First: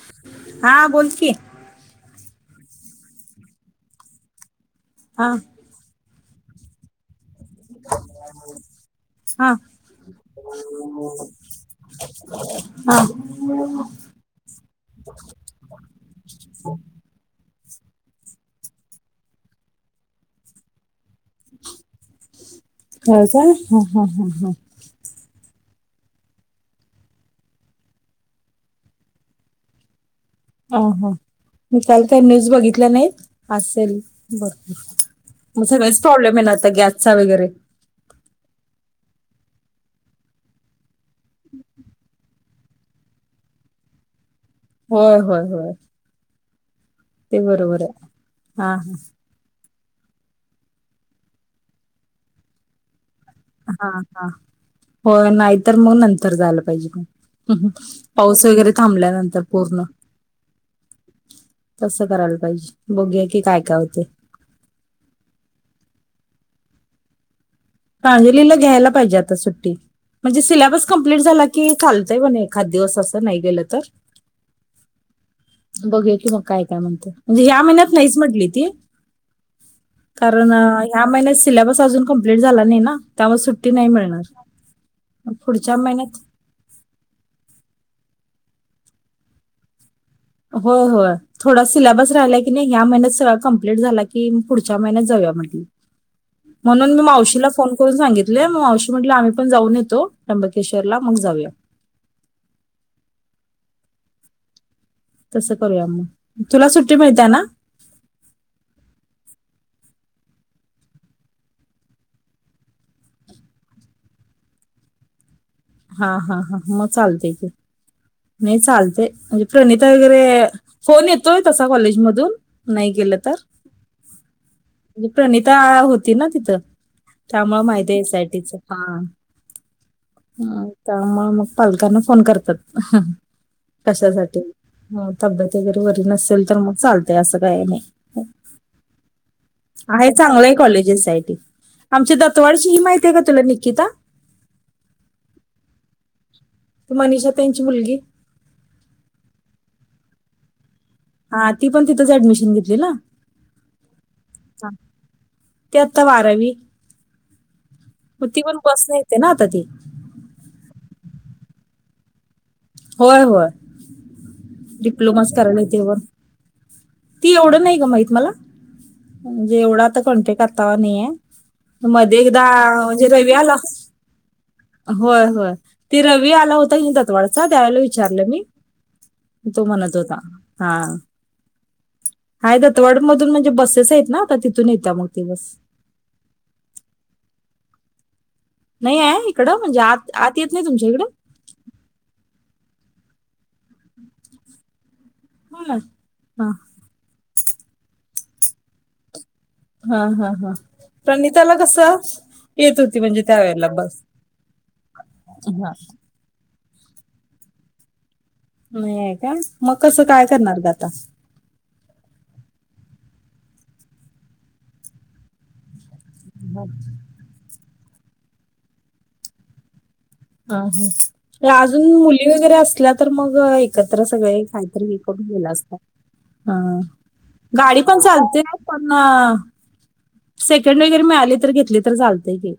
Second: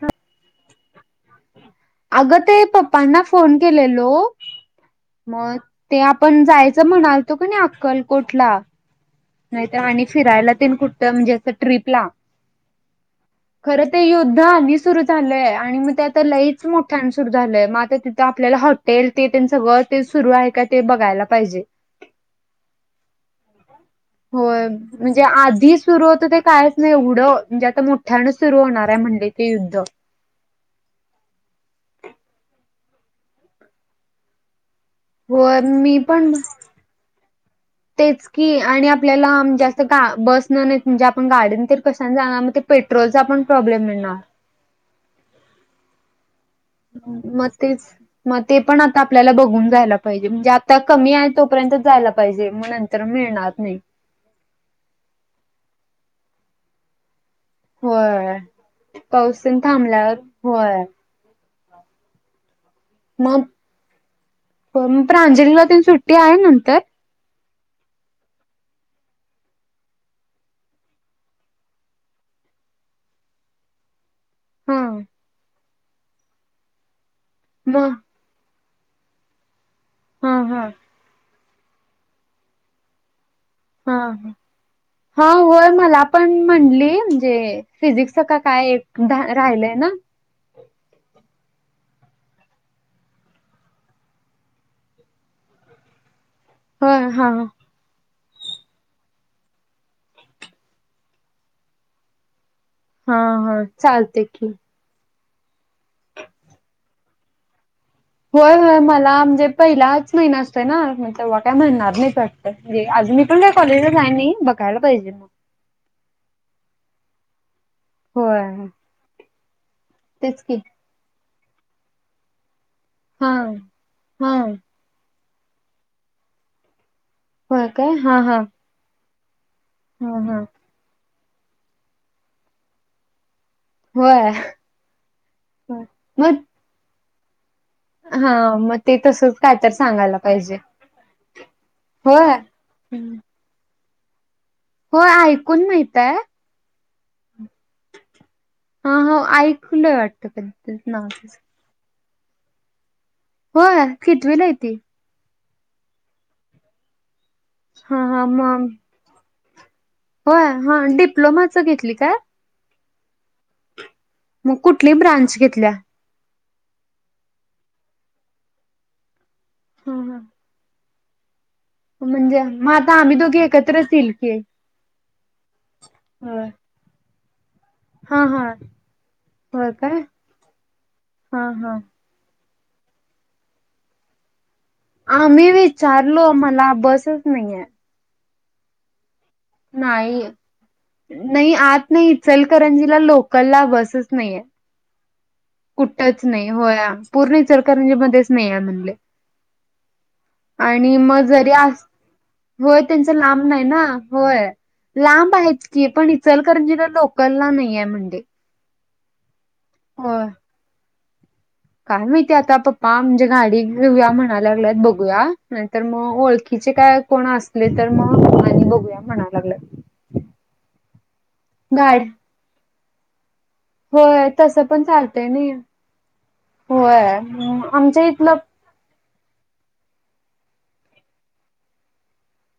हा हा बोल की. अगं ते पप्पांना फोन केलेलो हा म- ते आपण जायचं म्हणालतो क नी अक्कलकोटला? हा नाहीत आणि फिरायला तीन कुठ म्हणजे अस ट्रीपला हा हो खरं ते योद्धा आणि- सुरु झालंय आणि मग ते आ लईच मोठ्या सुरु झालंय मग आ तिथं आपल्याला ह- तेल ते सगळं ते सुरू आहे का ते बघायला पाहिजे? हो का हा -हा- हा -हा होय म्हणजे आधी सुरू होतं ते कायच नाही एवढं म्हणजे आता मोठ्यानच सुरू होणार आहे म्हणले ते युद्ध? ह हा मी काल काय तर न्यूज बघितल्या नाही त असेल बर होय तुझ मी सगळेच पण प्रॉब्लेम आहे ना आता गॅसचा वगैरे? तेच की आणि आपल्याला जास्त ग बस न नाही म्हणजे आपण गाडीन तर कशाने जाणार? पेट्रोलचा पण प्रॉब्लेम येणार! होय होय होय. ते मग बरोबर तेच मग ते आहे हा पण आता आपल्याला बघून जायला? पाहिजे म्हणजे आता कमी आहे तोपर्यंत जायला पाहिजे मग नंतर मिळणार नाही. हा हा हा हो नाहीतर मग नंतर झालं पाहिजे म हम्म होय पाऊस वगैरे पाऊस थांबल्यानंतर तेन पूर्ण. थांबल्यावर होय तस करायला पाहिजे बघुया की काय काय होतय. हो प्रांजलीला तेन सुट्टी आहे नंतर? प्राजलीला घ्यायला पाहिजे आता सुट्टी. म्हणजे सिलेबस कम्प्लीट झाला की चालतय म्हण एखाद दिवस असं नाही गेलं तर हम बघू की मग काय काय म्हणते म्हणजे ह्या मग महिन्यात नाहीच म्हटली ती हा कारण हा ह्या महिन्यात सिलेबस अजून कंप्ललीट झाला नाही ना त्यामुळे सुट हा हा होय मला महिन्यात पण म्हली म्हणजे फिजिक्सच का काय एक राहिलय ना हो हो थोडा सिलेबस राहिला की नाही ह्या महिन्यात सगळळा कं्प्लीट झाला की पुढच्या महिन्यात जाऊया म्हटलं [inaudible] [unintelligible] म्हणून मी होय हा मावशीला फोन करून सांगितले मग अवशी म्हटलं आम्ही पणऊ येतो त्र्यंबकेश्वर ला मग जाऊया हा हा चालते की तसं करूया मग तुला सुट्टी मिळते ना होय होय मला म्हणजे पहिलाच महिना असतोय ना तेव्हा काय म्हणणार नाही च अजून मी पण कॉलेजला जाय नाही बघायला पाहिजे मग हा हा हा मग चालते ते नाही होय चालते म्हणजे प्रणिता वगैरे तेच की फोन येतोय तसा कॉलेजमधून नाही गेलं हा तर हा म्हणे प्रणिता होती ना तिथं त्यामु होय काय माहिती हा एसयटीच हा हा हा ह त्यामुळे मग पालकांना फोन करतात होय कशासाठी तब्येत जरी वरी नसेल तर मग चालतेय असं काही नाही हा मग ते तसच काय तर आहे सांगायला चांगलं आहे पाहिजे कॉलेजेस सा आमच्या होय दतवाडशी ही माहिती आहे का तुला निक्िता हो ऐकून माहितय त मनिषा त्यांची मुलगी हा हो ऐकूलंय वाटतं कद ना हा ती पण तिथंच ऍडमिशन घेतली ना हो खेतवेला य ते ते आता बारावी हा हा मग ती पण बस येते ना आता ती होय हा डिप्लोमाचं घेतली काय होय होय मग कुठली डिप्लोमाच ब्रांच करायला घेतल्या? तेवर ती एवढं नाही ग माहित मला म्हणजे एवढा आता कंटेक आातावा नाहीय मध्ये म्हणजे एकदा मग आता म्हणजे आम्ही रवी दोघी आला एकत्रच येईल की. होय होय ते रवी होय. आला होता क दतवाडाचा त्यावेळेला विच हा विचारलं मी हा तो होय म्हणत काय होता हा हा हा हाय दतवाड मधून म्हणजे बसेस आहेत ना तिथून येत हा मी विचारलो मला बसच नाहीये नाही आहे इकडं म्हणजे आत नाही आत येत नाही तुमच्या इकडं नाही आत नाही चलकरंजीला लोकल ला बसच नाहीये हा कुठच नाही हा हो या पूर्ण सरकार मध्येच नाही या म्हणले हा हा हा आणि मग जरी प्रणिताला कस अस होय त्यांच लांब नाही ना होय लांब आहेतत हा की पण इ सलकररंजीना लोला न्यामंडी नाहीय का मग कसं काय करणार ग आता काय माहिती आता पप्पा म्हणजे गाडी घेऊया म्हणायला लागल्यात बघूया नाही तरर मग हा. ओळखीचे काय कोण असले तर मग आणि बघूया म्हणाव लागले हा ह अजून मुली वगैरे असल्या तर मग एकत्र होय सगळे तसं पण काहीतरी व करून चालतंय गेलं नाही असतात ह होय गाडी पण आमच्या इथलं चालते पण सेकंड वगैरे मिळाले तर घेतले तर चालतेय की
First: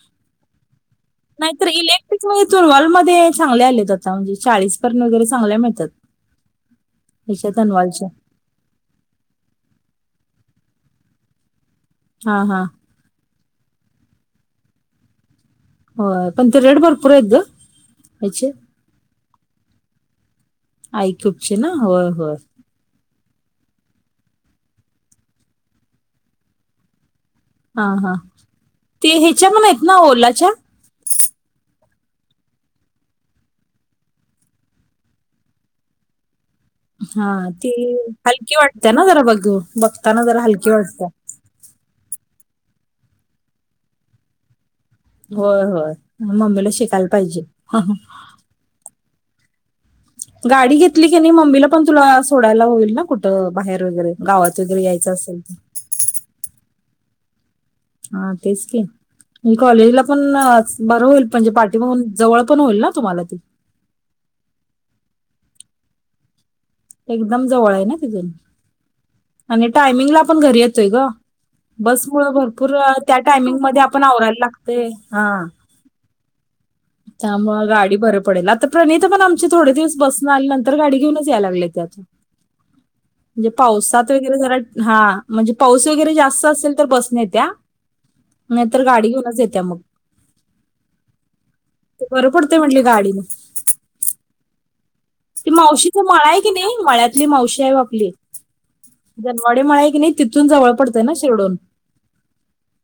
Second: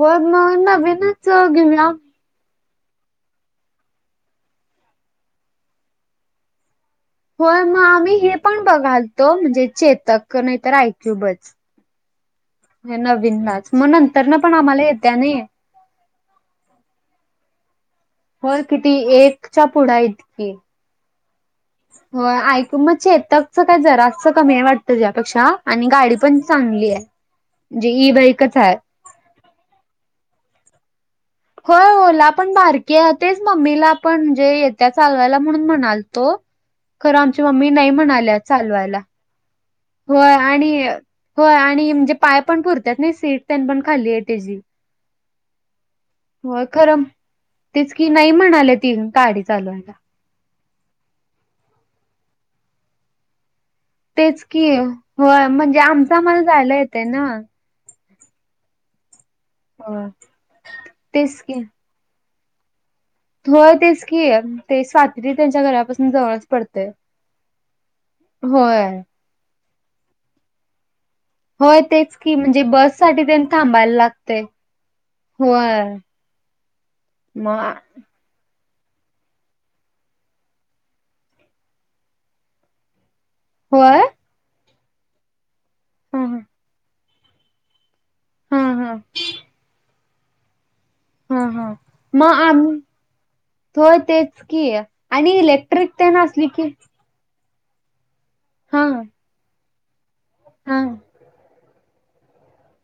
होद नव ना बिन नाहीत तर इलेक्ट्रिक म्हणजे तुनवाॉलमध्येध्ये चांगले आलेत आता म्हणजे चाळीस पर्यंत वगैरे चांगल्या मिळतात ह्याच्या होय मग तनवालच्या आम्ही हे पण बघालतो म्हणजे चेतक नाही तर ऐकू बच हा हा नवीनलाच मग नंतर ना पण आम्हाला येत्या नाही हो पणर एर्ड बार पुरा येतो होर किती एकच्या पुढा इतकी ऐकूपचे ना होय होय कु मग ेतकच काय जराचं कमी आहे वाटत ज यापेक्षा आणि गाडी पण चांगली आहे हा म्हणजे ई हा बाईकच आहे. ते ह्याच्या मण आहेत ना ओलाच्या होय ओला पण बारकीे आहे तेच मम्मीला आपण म्हणजे येत्या चालवायला म्हणून म्हणाल तो खरं हा आमची मम्मी ते नाही म्हणाल्या हलकी वाटते चालवायला ना बघ ब होय आणि होय आणि म्हणजे पाय पण पुरतात नाही सीट पन पण खाली आहे त्याची होय होय होय मम्मीला खरं शिकायला पाहिजे तेच की नाही म्हणाले ती गाडी चालवून गाडी घेतली की नाही मम्मीला पण तुला सोडायला होईल ना कुठे बाहेर वगैरे गावात वगैरे यायचं असेल तर मला जायला येते ना हा तेच की म कॉलेजला हो पण बरं होईल तेच म्हणजे पाठी बघून जवळ पण होईल ना तुम्हाला ती हो तेच की ते स्वात्री त्यांच्या घरापासून जवळ असते एकदम जवळ आहे ना तिथून होय आणि टायमिंगला आपण घरी येतोय ग होय तेच बसमुळे की म्हणजे भरपूर अ, बस त्या साठी त्यां टायमिंग मध्ये थांबायला आपण लागते आवरायला हा होय ह त्यामुळे गाडी भर पडेल आता प्रणिता पण आम थोडे दिवस बसं आल्यांत गाडी घऊनच याय लागत म्हणजे होय पावसात वगैरे जरा हा म्हणजे पाऊस वगैरे ह जास्त असेल तर बस न येत्या ह नाहीतर ह गाडी घेऊनच येत्या मग हा हा ते बरं मग पडतंय आम् म्हटली गाडीनं. थोय तेच कि त मावशी तर मळा आहे की नाही मळ्या आपली मावशी आहे बापली हा दनवाडे मळा आहे की नाही तिथून जवळ हा पडतंय ना शिरडोून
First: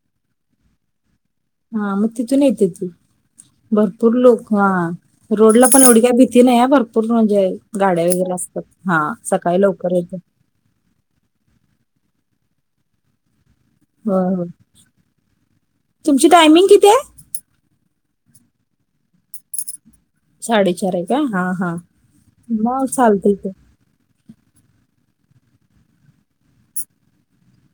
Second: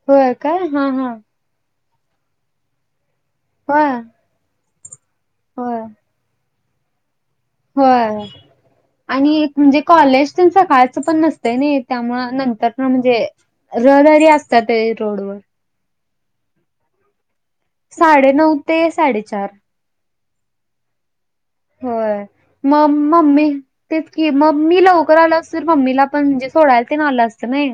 होय काय हा हा हा मग तिथून येते तू होय भरपूर लोक हा रोडला होय पण एवढी्या भीती नाही भरपूर म्हणजे गाड्या होय वगैरे असतात हा सकाळी लवकर येत च काायचं पण नसतं नाही त्यामु नंतर म्हणजे ररारी होय, होय. असतात रोडवर तुमची टायमिंग किती आहे साडे नऊ ते साडेचार साडेचार आहे का हा हा म चाल तथ ते कि मम्मी लवकर आलं असते तर मम्मीला पण जे सोडायला ते ना आलं असतं नाही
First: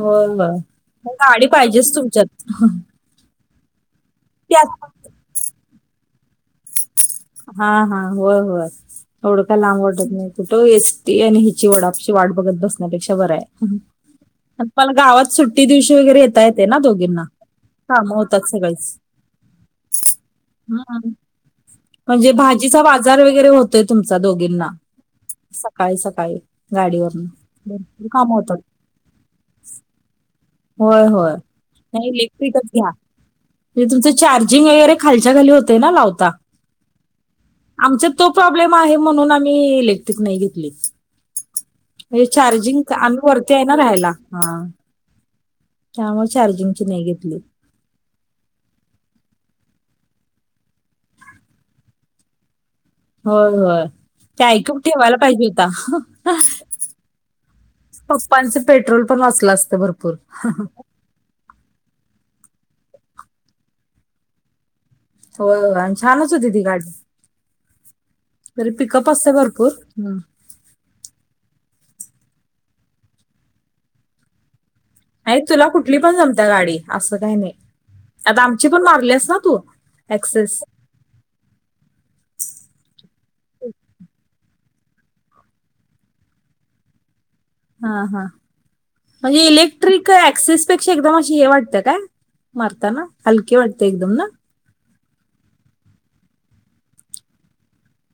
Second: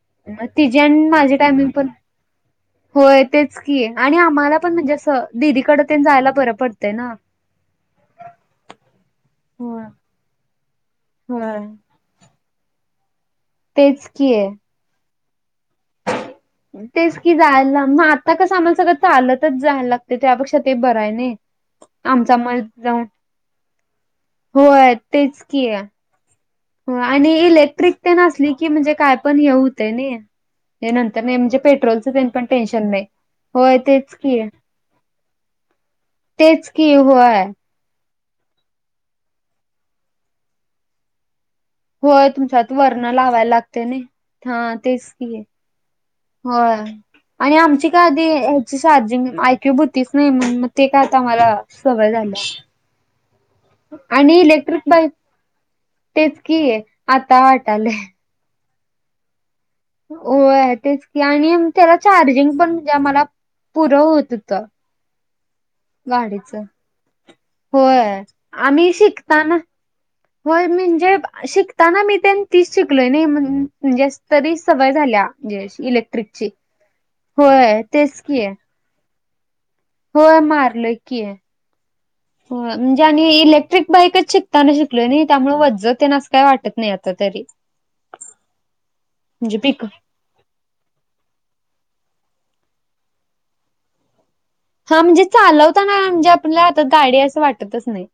हो मग तिची आणि म माझी गाडी टायमिंग पण पाहिजेच तुमच्यात होय तेच की आणि आम्हाला पण म्हणजे त्यात असं दिदीकड ते जायला बरं पडतंय ना हा हा होय होय थोडं का लांब होय वाटत नाही कुठं एचटी आणि होय हिची डा बत बपेा तेच की ब तेच कि जायला म कामं आता होतात कस आम्हाला सगळीच सगळं चालतच जायला लागते त्यापेक्षा ते बरा हम्म आहे नाही म्हणजे आमचा मध भाजीचा जाऊन बाजार वगैरे होतोय तुमचा दोघींना होय सकाळी सकाळी हो गाडीवरनं आणि इलेक्ट्रिक भरपूर ते कामं नसली होतात की म्हणजे काय पण हे होतं नाही हे होय नंतर होय नाही म्हणजे नाही पेट्रोलचं तेन पण इलेक्ट्रिकच टेन्शन घ्या नाही. होय म्हे तुमच तेच की चार्जिंग वगैरे खालच्या खाली होते ना लावता तेच की होय. आमचा तो प्रॉब्लेम आहे म्हणून आम्ही इलेक्ट्रिक नाही घेतली म्हणजे होय तुमच्यात चार्जिंग वरणे आम्ही लावायला वरती आहे लागते ना राहायला हा तेच त आहे त्यामुळे हो चार्जिंगची नाही घेतली आणि आमची का आधी ह्याची चार्जिंग ऐक्यू होती नाही म्हणे मग ते काय आता मला सवय झालं होय होय ते आय क्यू बाईक ठेवायला पाहिजे होता तेच की आता वाटालय. णच पेट्रोल पण वाचलं असतं बर होय तेच की आणि त्याला चार्जिंग पण म्हणजे आम्हाला पुरं होत होत हो छानच होती ती गाडी होय. तरी आम्ही पिकअप असत शिकताना भरपूर ह होय म्हणजे शिकताना मी त्यां तीच शिकलोय नाही म्हजे तरी सवय झाल्या आणि तुला म्हज कुठली पण इलेक्ट्रिकची जमत्या गाडी असं काही नाही होय तेच की आता आहे आमची पण मारलेस ना तू होय ऍक्सेस मारलं की आहे हो म्हणजे आणि इलेक्ट्रिक बाईकच शिकताना शिकलोय नाही त्यामुळे वजजते ना असं काही वाटत नाही आता तरी हा हा म्हणजे इलेक्ट्रिक ऍक्सिस पेक्षा एकदम अशी हे वाटतं का मरताना हलकी वाटते एकदम ना हा म्हणजे चालवताना म्हणजे आपल्याला आता गाडी असं वाटतच नाही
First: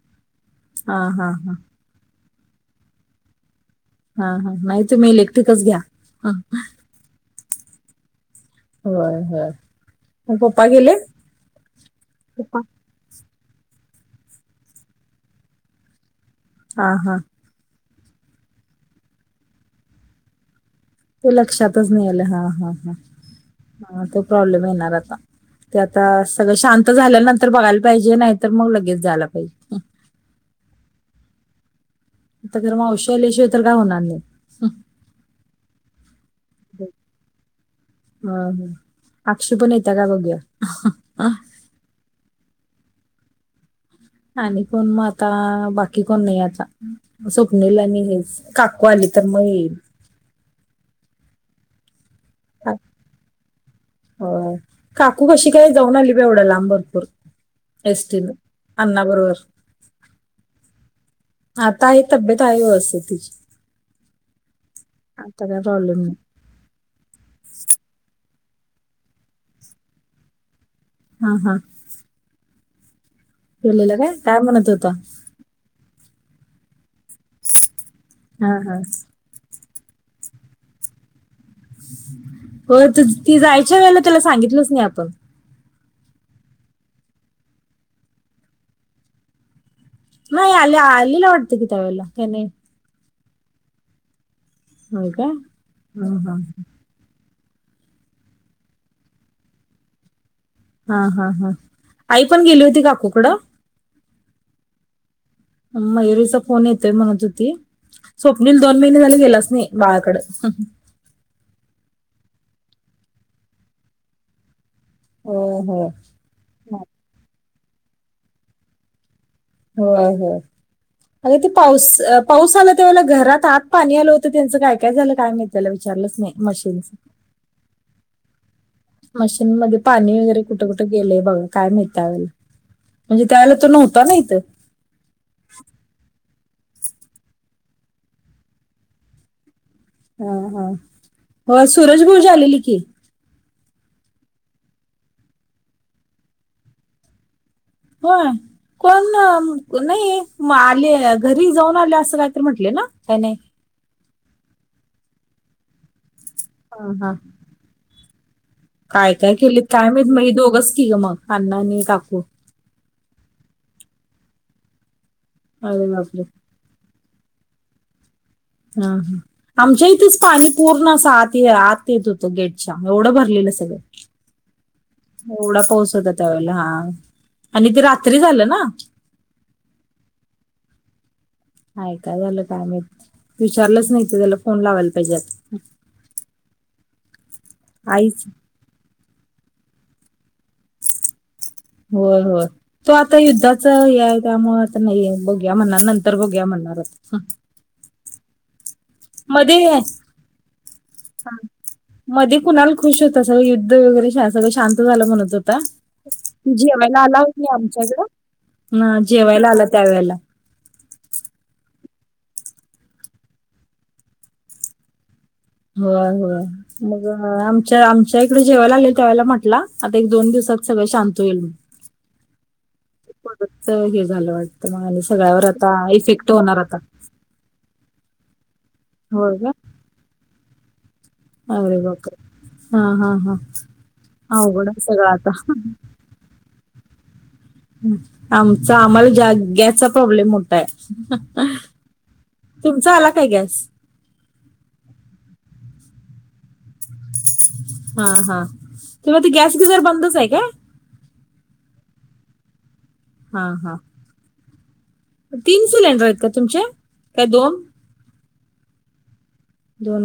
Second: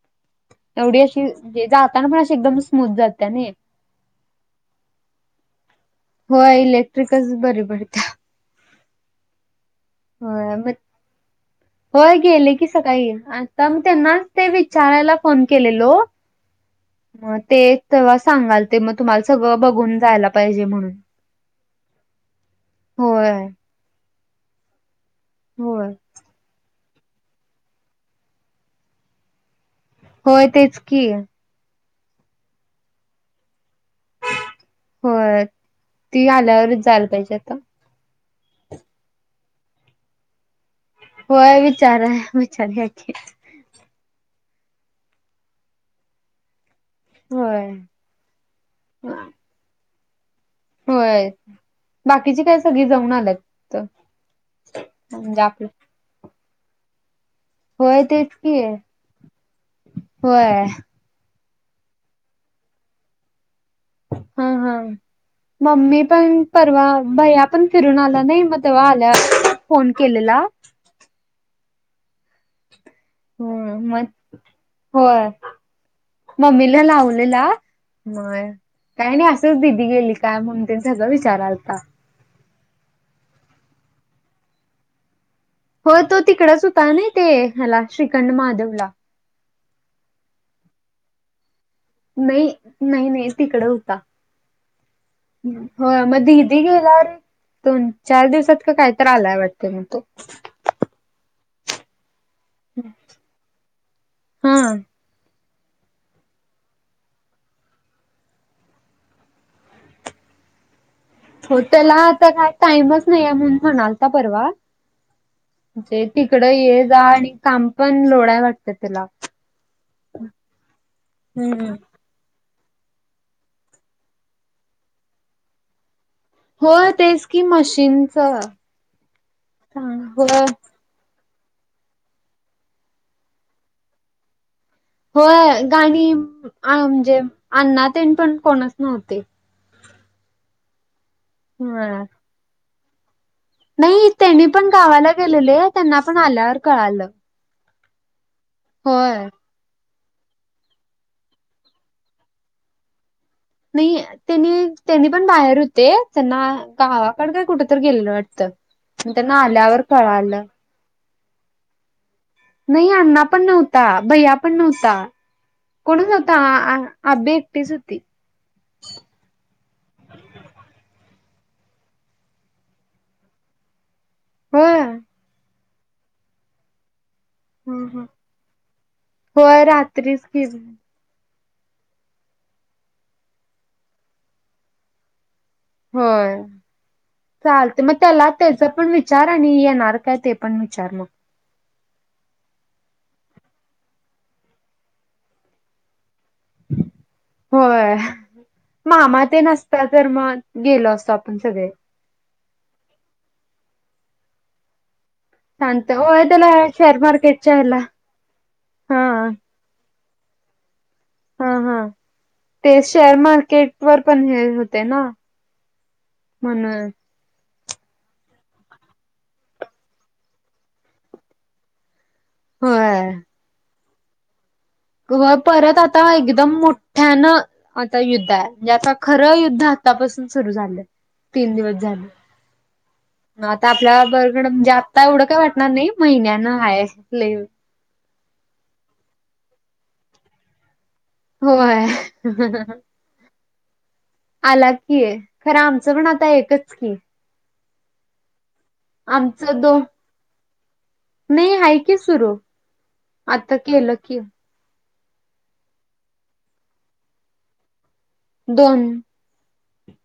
हा एवढी हा हा अशीे जाताना पण अशी एकदम स्मूथ जाते ना हा हा नाही तुम्ही इलेक्ट्रिकच घ्या होय इलेक्ट्रिकच बरी पडतीया. होय होय म होय पप्पा मग गेले? होय गेले पप्पा. की सकाळी आता मी त्यांना ते विचारायला फोन केलेलो हा हा. मग ते एक तेव्हा सांगायलते मग तुम्हाला सगळं बघून जायला पाहिजे म्हणून. ते लक्षातच नाही आलं हा हा होय हा तो प्रॉब्लेम येणार आता. ते होय आता सगळं शांत झाल्यानंतर बघायला पाहिजे नाहीतर मग लगेच जायला पाहिजे. होय तेच की. आता खर मग मावशी आल्याशिवाय तर काय होणार नाही हं. होय ती आल्यावरच जायला पाहिजे आता. हा हं आक्षू पण येतीया काय बघूया. होय विचाराय विचारूया की आणि कोण मग आता बाकी कोण नाही आता म होय स्वप्निल आणि हेच. काकू आली तर मग येईल. होय बाकीची काय सगळी जाऊन आल्यात तिथं. होय काकू कशी काय जाऊन आली बाई एवढ्या लांब भरपूर. होय एसटीनं तेच की आण्णाबरोबर. होय. आता आहे तब्येत आहे व्यवस्थित तिची. हा हा आता काय प्रॉब्लेम मम्मी नाही पण परवा भैया आपण फिरून आला नाही मग तेव्हा आल्यावर फोन केलेला. हा हा. हम गेलेला काय मग काय म्हणत होता होय. मम्मीला लावलेला हा मग हा काही नाही अस च दिदी गेली काय म्हणून तेन सगळं विचारायलता. हो त ती जायच्या वेळेला त्याला सांगितलंच नाही आपण. होय तो तिकडच होता नाई ते ह्यला श्रीखंड महादेवला. नाही आल आलेला वाटत की त्यावेळेला काय नाई. नाई नाई तिकडं हुता. होय का होय हा म हा दिदी गेल्यावर एक दोन चार दिवसात का काय तर आलाय वाटत मग तो हा हा हा आई पण गेली होती काकुकडं हा. मयुरीचा फोन येतोय म्हणत होती. स्वप्नील दोन महिने झाले गेलाच नाही बाळाकड हं हं. हो त्याला आता काय टाईमच नाहीये म्हणून म्हणायलता परवा हो हो म्हणजे तिकड ये जा आणि काम पण लोडाय वाटतं त्यला हो हो अग ते हम्म. पाऊस अ प पाऊस आला त्यावेळेला घरात आत पाणी आलं होतं त्यांचं काय काय झालं काय माहित त्याला विचारलंच नाही. होय मशीनचं तेच की मशीनच मशीनमध्ये पाणी वगैरे होय. कुठं कुठं? गेलयं बघा काय माहित त्या वेळेला म्हणजे त्यावेळेला तो नव्हता ना इथं. होय गाणी अ आ म्हणजे अण्णा तेन पण कोणच नव्हते. हा हा हो होय. सुरज भाऊजी आलेली की नाही त्यांनी पण गावाला गेलेले त्यांना पण आल्यावर कळालं. होय कोण? होय. नाही म आले घरी जाऊन आलेय असं काहीतर म्हटले ना काय नाही. नाही त्यांनी त्यांनी पण बाहेर होते. त्यांना हा हा गावाकडं काय कुठ तर गेलेलं वाटतं. मग काय काय त्यांना केलीत आल्यावर काय माहित मग ही कळालं दोघच की ग मग अण्णा आणि काकू नाही अण्णा पण नव्हता भैया पण नव्हता अरे कोण बापरे नव्हता. अबे एकटी सध हा हा. आमच्या इथेच पाणी पूर्ण असं आत आत येत होतं गेटच्या एवढं भरलेलं सगळं. होय. एवढा पाऊस होता त्यावेेळेला हा आणि ते हं हं. रात्री झालं ना. होय रात्रीच के आहेय काय झालं कायम विचारलंच नाही तर त्याला फोन लावायला पाहिजेत. होय चालते मग आईच त्याला त्याचा पण विच विचारा नय नर कायात यपण विचार म होय होय. तो आता युद्धाचा हे आहे त्यामु आता नाही बघ्या म्हणणार नंतर बघ्या म्हणणार. होय मामा ते मध्ये नसता तर मग गेलो असतो हा, आपण सगळे मध्ये कुणाला खुश होतं सगळ युद्ध वगैरे सगळं शांत झालं म्हणत. शांत होय त्याला तू शेअर जेवायला आला हो मार्केटच्या ह्याला आमच्याकडं हा जेवायला आला त्यावेेळेला हा हा ते शेअर मार्केट वर पण हे होते ना. होय होय म्हणून मग आमच्या आमच्या इकडे जेव्हा ला आलेल तेव्हाला म्हटलं आता एक दोन दिवसात सगळं शांत होईल ह. म्ह हे झालं आज परत आता एकदम आता मोठ्यानं आता युद्ध आहे म्हणजेता खरं होय का युद्ध तापासून सुरू झालं. तीन दिवस अरे झाले बापरे हा हा हा मग आता आपल्या बरकड अवघड म्हणजे आहे आता सगळं एवढं काय वाटणार नाही. म इनानं खय अस. आमचा आम्हाला गॅसचा प्रॉब्लेम मोठाय. होय तुमचा आला काय गॅस आला की आहे खरं आमचं पण आता एकच की हा हा. तेव्हा ते आमच गॅस दो गिझर बंदच आहे काय नाही आहे की सुरू हा आता हा केलं की तीन सिलेंडर आहेत का तुमचे काय दोन दोन दोन